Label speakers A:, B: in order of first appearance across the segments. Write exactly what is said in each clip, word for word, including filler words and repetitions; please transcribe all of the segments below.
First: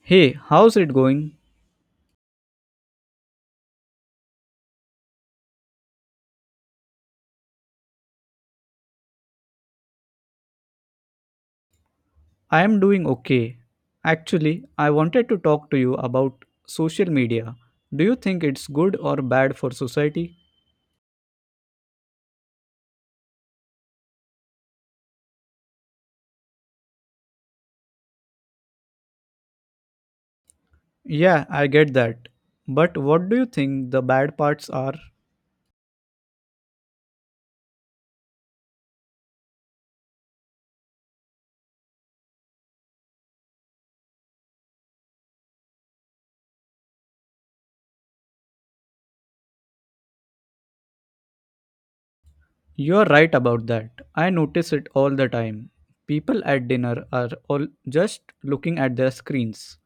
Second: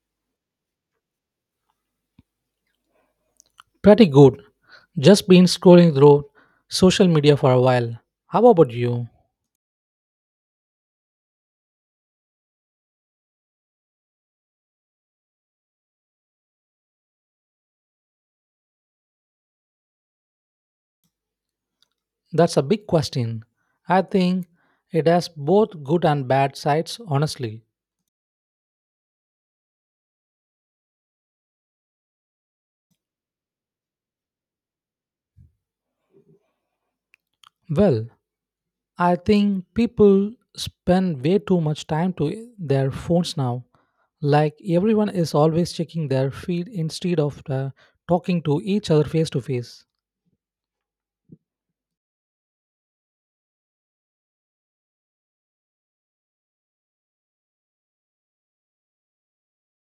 A: Hey, how's it going?
B: Pretty good. Just been scrolling through social media for a while. How about you?
A: I am doing okay. Actually, I wanted to talk to you about social media. Do you think it's good or bad for society?
B: That's a big question. I think it has both good and bad sides, honestly.
A: Yeah, I get that. But what do you think the bad parts are?
B: Well, I think people spend way too much time to their phones now. Like everyone is always checking their feed instead of uh, talking to each other face to face.
A: You're right about that. I notice it all the time. People at dinner are all just looking at their screens.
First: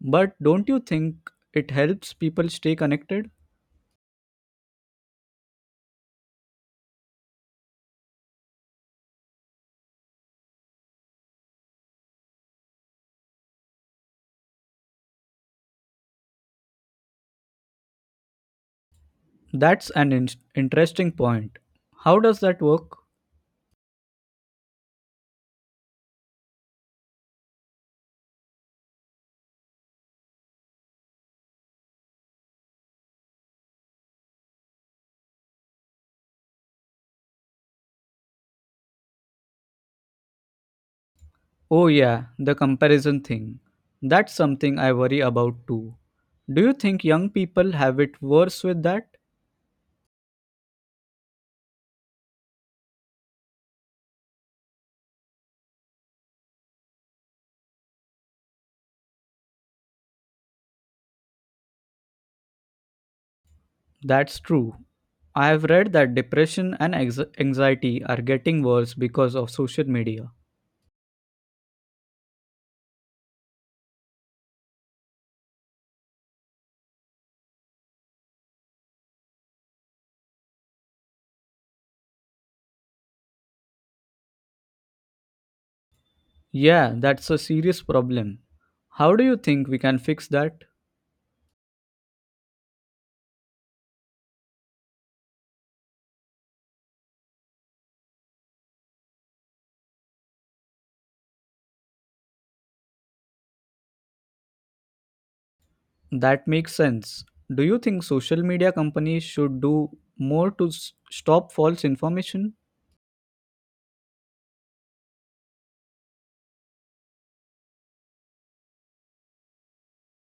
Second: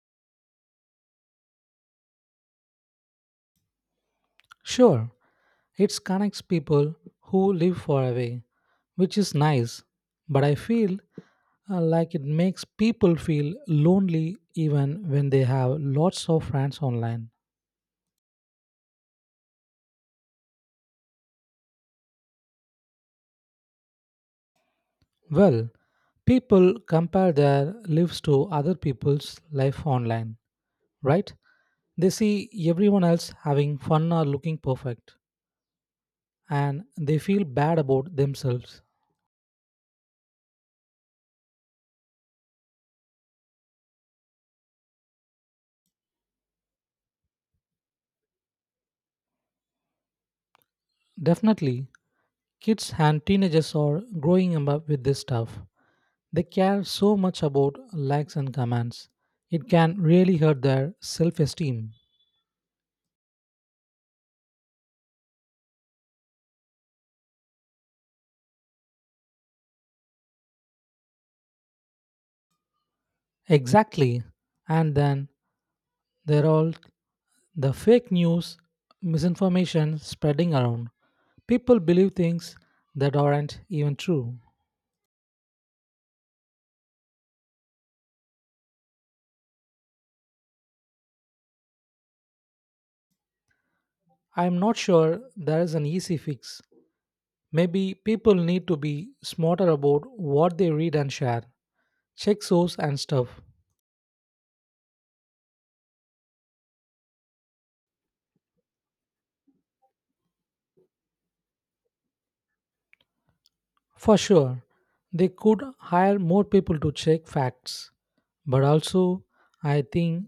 A: But don't you think it helps people stay connected?
B: Sure, it connects people who live far away, which is nice, but I feel uh, like it makes people feel lonely even when they have lots of friends online.
A: That's an in- interesting point. How does that work?
B: Well, people compare their lives to other people's life online, right? They see everyone else having fun or looking perfect, and they feel bad about themselves.
A: Oh, yeah, the comparison thing. That's something I worry about too. Do you think young people have it worse with that?
B: Definitely, kids and teenagers are growing up with this stuff. They care so much about likes and comments. It can really hurt their self esteem.
A: That's true. I have read that depression and ex- anxiety are getting worse because of social media.
B: Exactly. And then there are all the fake news, misinformation spreading around. People believe things that aren't even true.
A: Yeah, that's a serious problem. How do you think we can fix that?
B: I'm not sure there is an easy fix. Maybe people need to be smarter about what they read and share, check source and stuff.
A: That makes sense. Do you think social media companies should do more to s- stop false information?
B: For sure, they could hire more people to check facts, but also I think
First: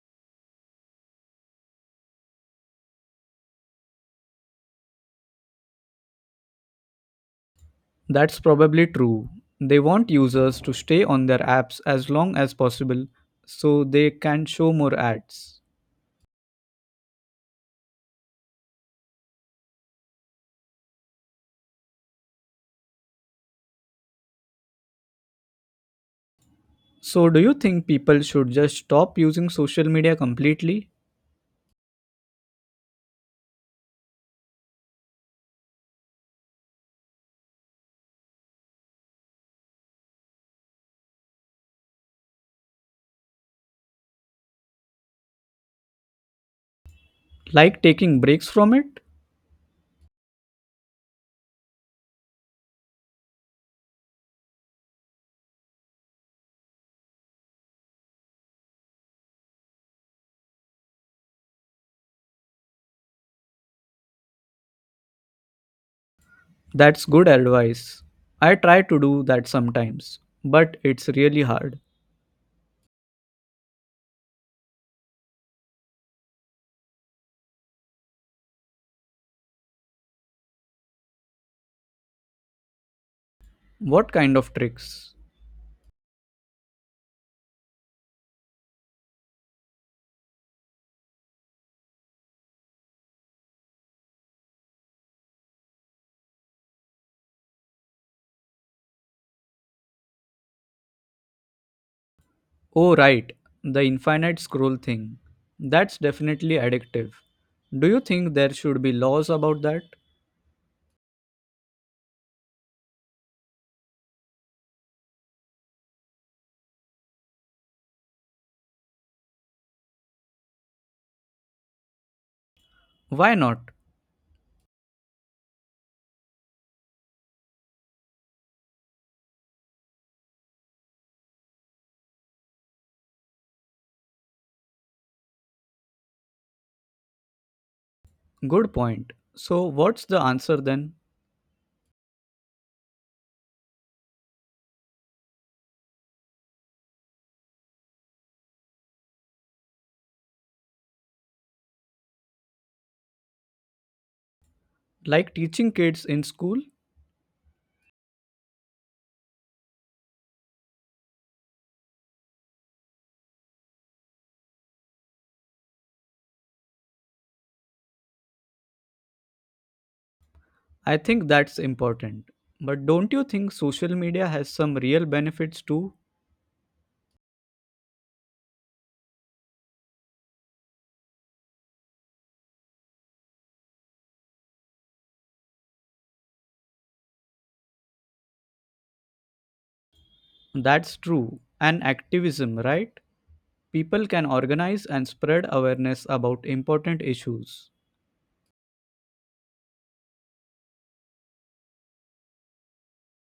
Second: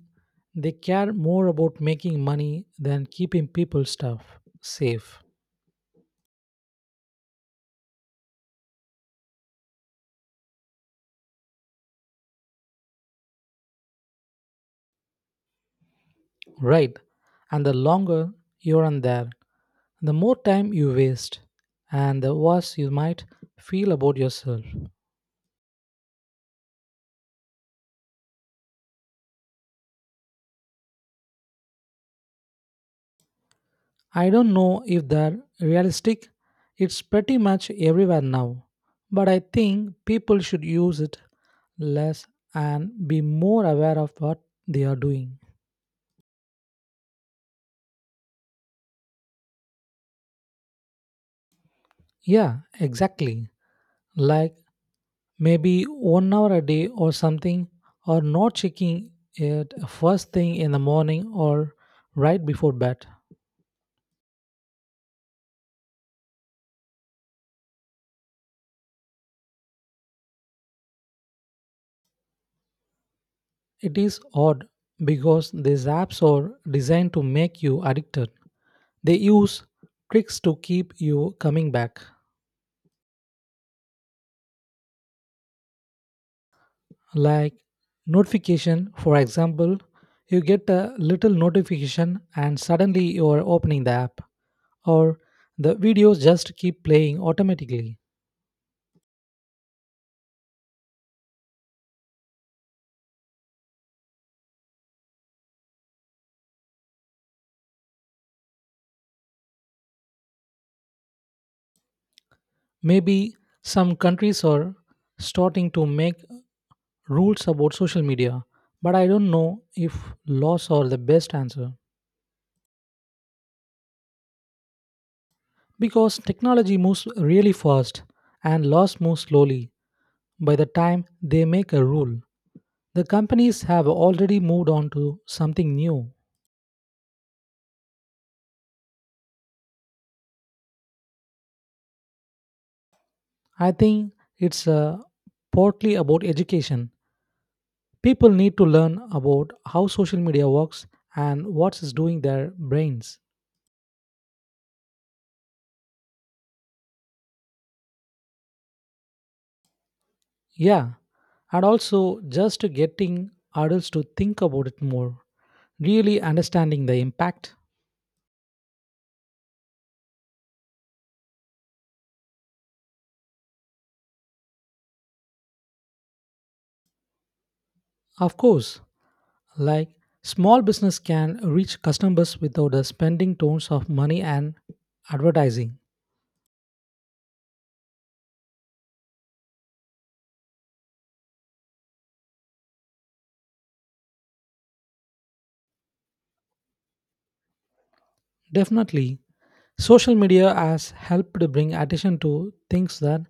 B: they care more about making money than keeping people's stuff safe,
A: That's probably true. They want users to stay on their apps as long as possible so they can show more ads.
B: right? And the longer you're on there, the more time you waste and the worse you might feel about yourself.
A: So, do you think people should just stop using social media completely?
B: I don't know if they're realistic. It's pretty much everywhere now. But I think people should use it less and be more aware of what they are doing.
A: Like taking breaks from it?
B: Yeah, exactly. Like maybe one hour a day or something, or not checking it first thing in the morning or right before bed.
A: That's good advice. I try to do that sometimes, but it's really hard.
B: It is odd because these apps are designed to make you addicted. They use tricks to keep you coming back.
A: What kind of tricks?
B: Like notification for example, you get a little notification and suddenly you are opening the app, or the videos just keep playing automatically.
A: Oh, right, the infinite scroll thing. That's definitely addictive. Do you think there should be laws about that?
B: Maybe some countries are starting to make rules about social media, but I don't know if laws are the best answer.
A: Why not?
B: Because technology moves really fast and laws move slowly. By the time they make a rule, the companies have already moved on to something new.
A: Good point. So, what's the answer then?
B: I think it's uh, partly about education. People need to learn about how social media works and what is doing their brains.
A: Like teaching kids in school?
B: Yeah, and also just getting adults to think about it more, really understanding the impact.
A: I think that's important. But don't you think social media has some real benefits too?
B: Of course, like small business can reach customers without the spending tons of money and advertising.
A: That's true. And activism, right? People can organize and spread awareness about important issues.
B: Definitely, social media has helped bring attention to things that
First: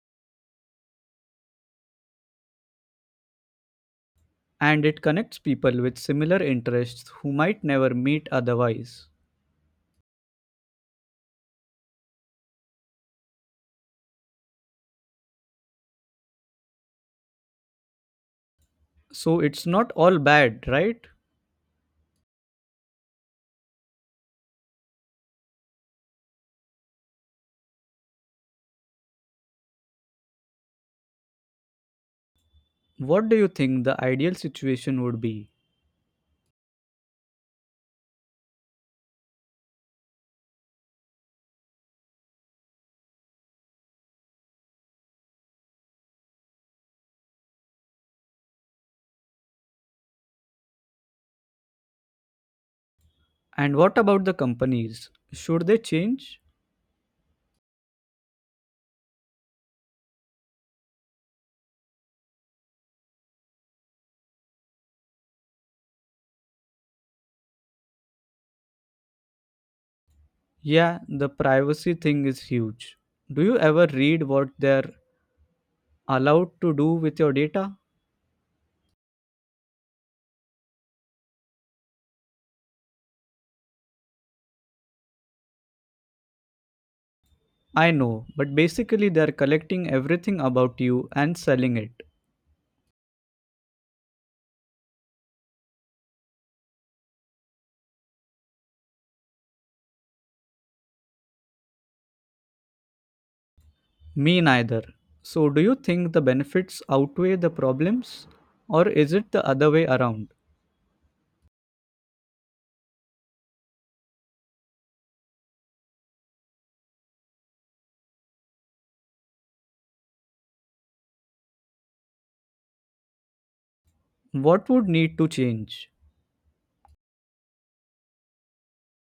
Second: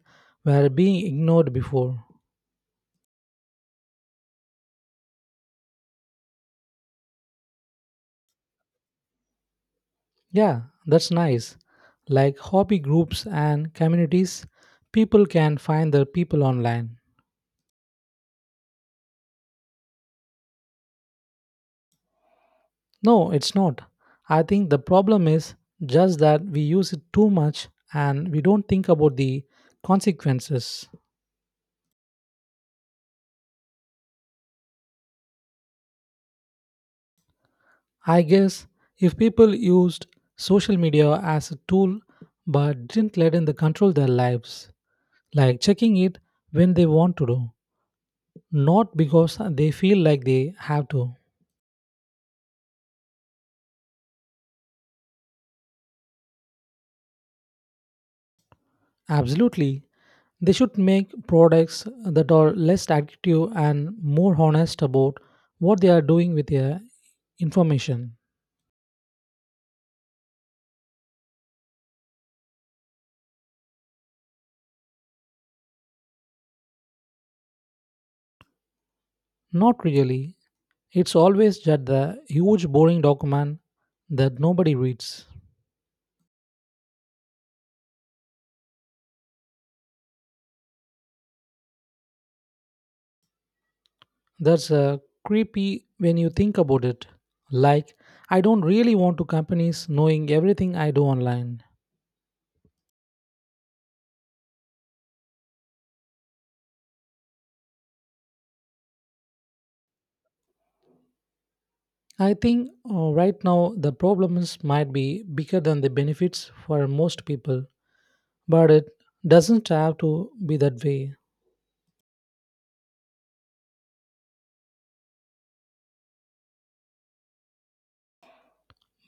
B: were being ignored before.
A: And it connects people with similar interests who might never meet otherwise.
B: Yeah, that's nice. Like hobby groups and communities, people can find their people online.
A: So, it's not all bad, right?
B: No, it's not. I think the problem is just that we use it too much and we don't think about the consequences.
A: What do you think the ideal situation would be?
B: I guess if people used social media as a tool but didn't let it control their lives, like checking it when they want to do, not because they feel like they have to.
A: And what about the companies? Should they change?
B: Absolutely, they should make products that are less addictive and more honest about what they are doing with their information.
A: Yeah, the privacy thing is huge. Do you ever read what they're allowed to do with your data?
B: Not really. It's always just the huge boring document that nobody reads.
A: I know, but basically they're collecting everything about you and selling it.
B: That's uh, creepy when you think about it. Like, I don't really want to companies knowing everything I do online.
A: Me neither. So, do you think the benefits outweigh the problems? Or is it the other way around?
B: I think uh, right now the problems might be bigger than the benefits for most people, but it doesn't have to be that way.
A: What would need to change?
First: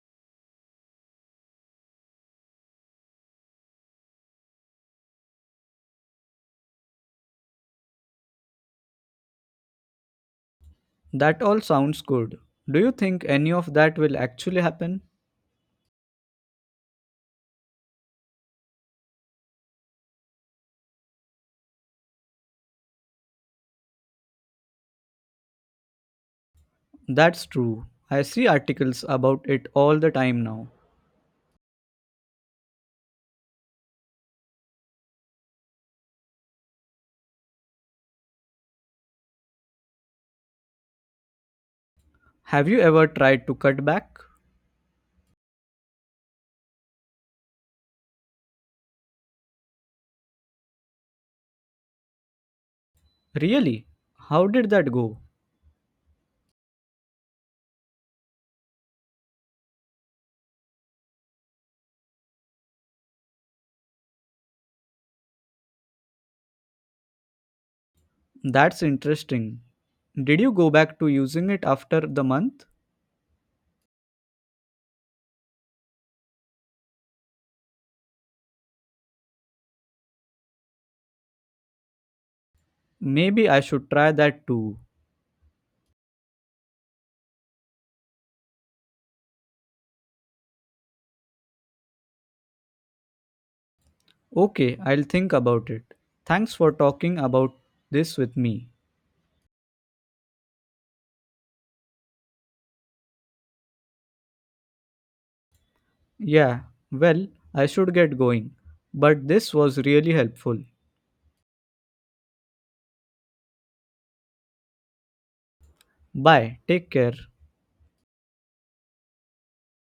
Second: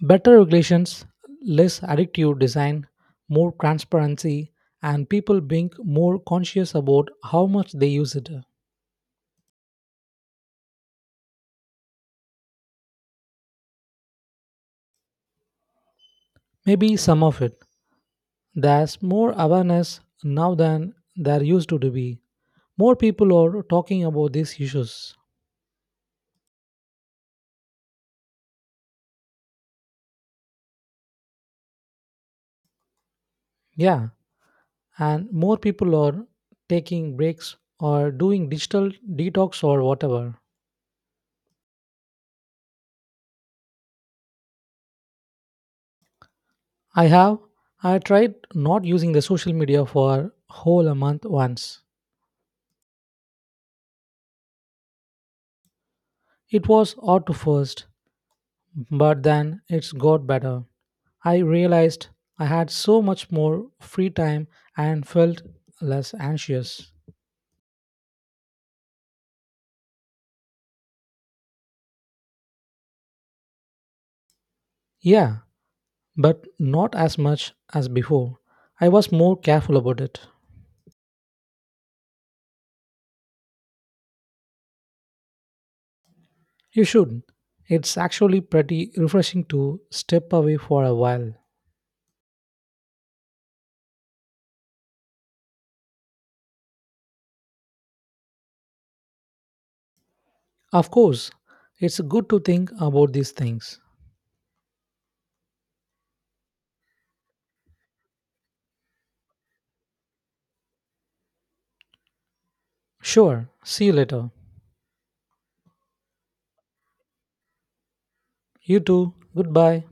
B: Better regulations, less addictive design, more transparency, and people being more conscious about how much they use it.
A: That all sounds good. Do you think any of that will actually happen?
B: Maybe some of it. There's more awareness now than there used to be. More people are talking about these issues.
A: That's true. I see articles about it all the time now.
B: Yeah, and more people are taking breaks or doing digital detox or whatever.
A: Have you ever tried to cut back?
B: I have I tried not using the social media for whole a month once.
A: Really? How did that go?
B: It was hard to first, but then it's got better. I realized I had so much more free time and felt less anxious.
A: That's interesting. Did you go back to using it after the month?
B: Yeah, but not as much as before. I was more careful about it.
A: Maybe I should try that too.
B: You should. Not It's actually pretty refreshing to step away for a while.
A: Okay, I'll think about it. Thanks for talking about this with me.
B: Of course, it's good to think about these things.
A: Yeah, well, I should get going. But this was really helpful.
B: Sure, see you later.
A: Bye, take care.
B: You too, goodbye.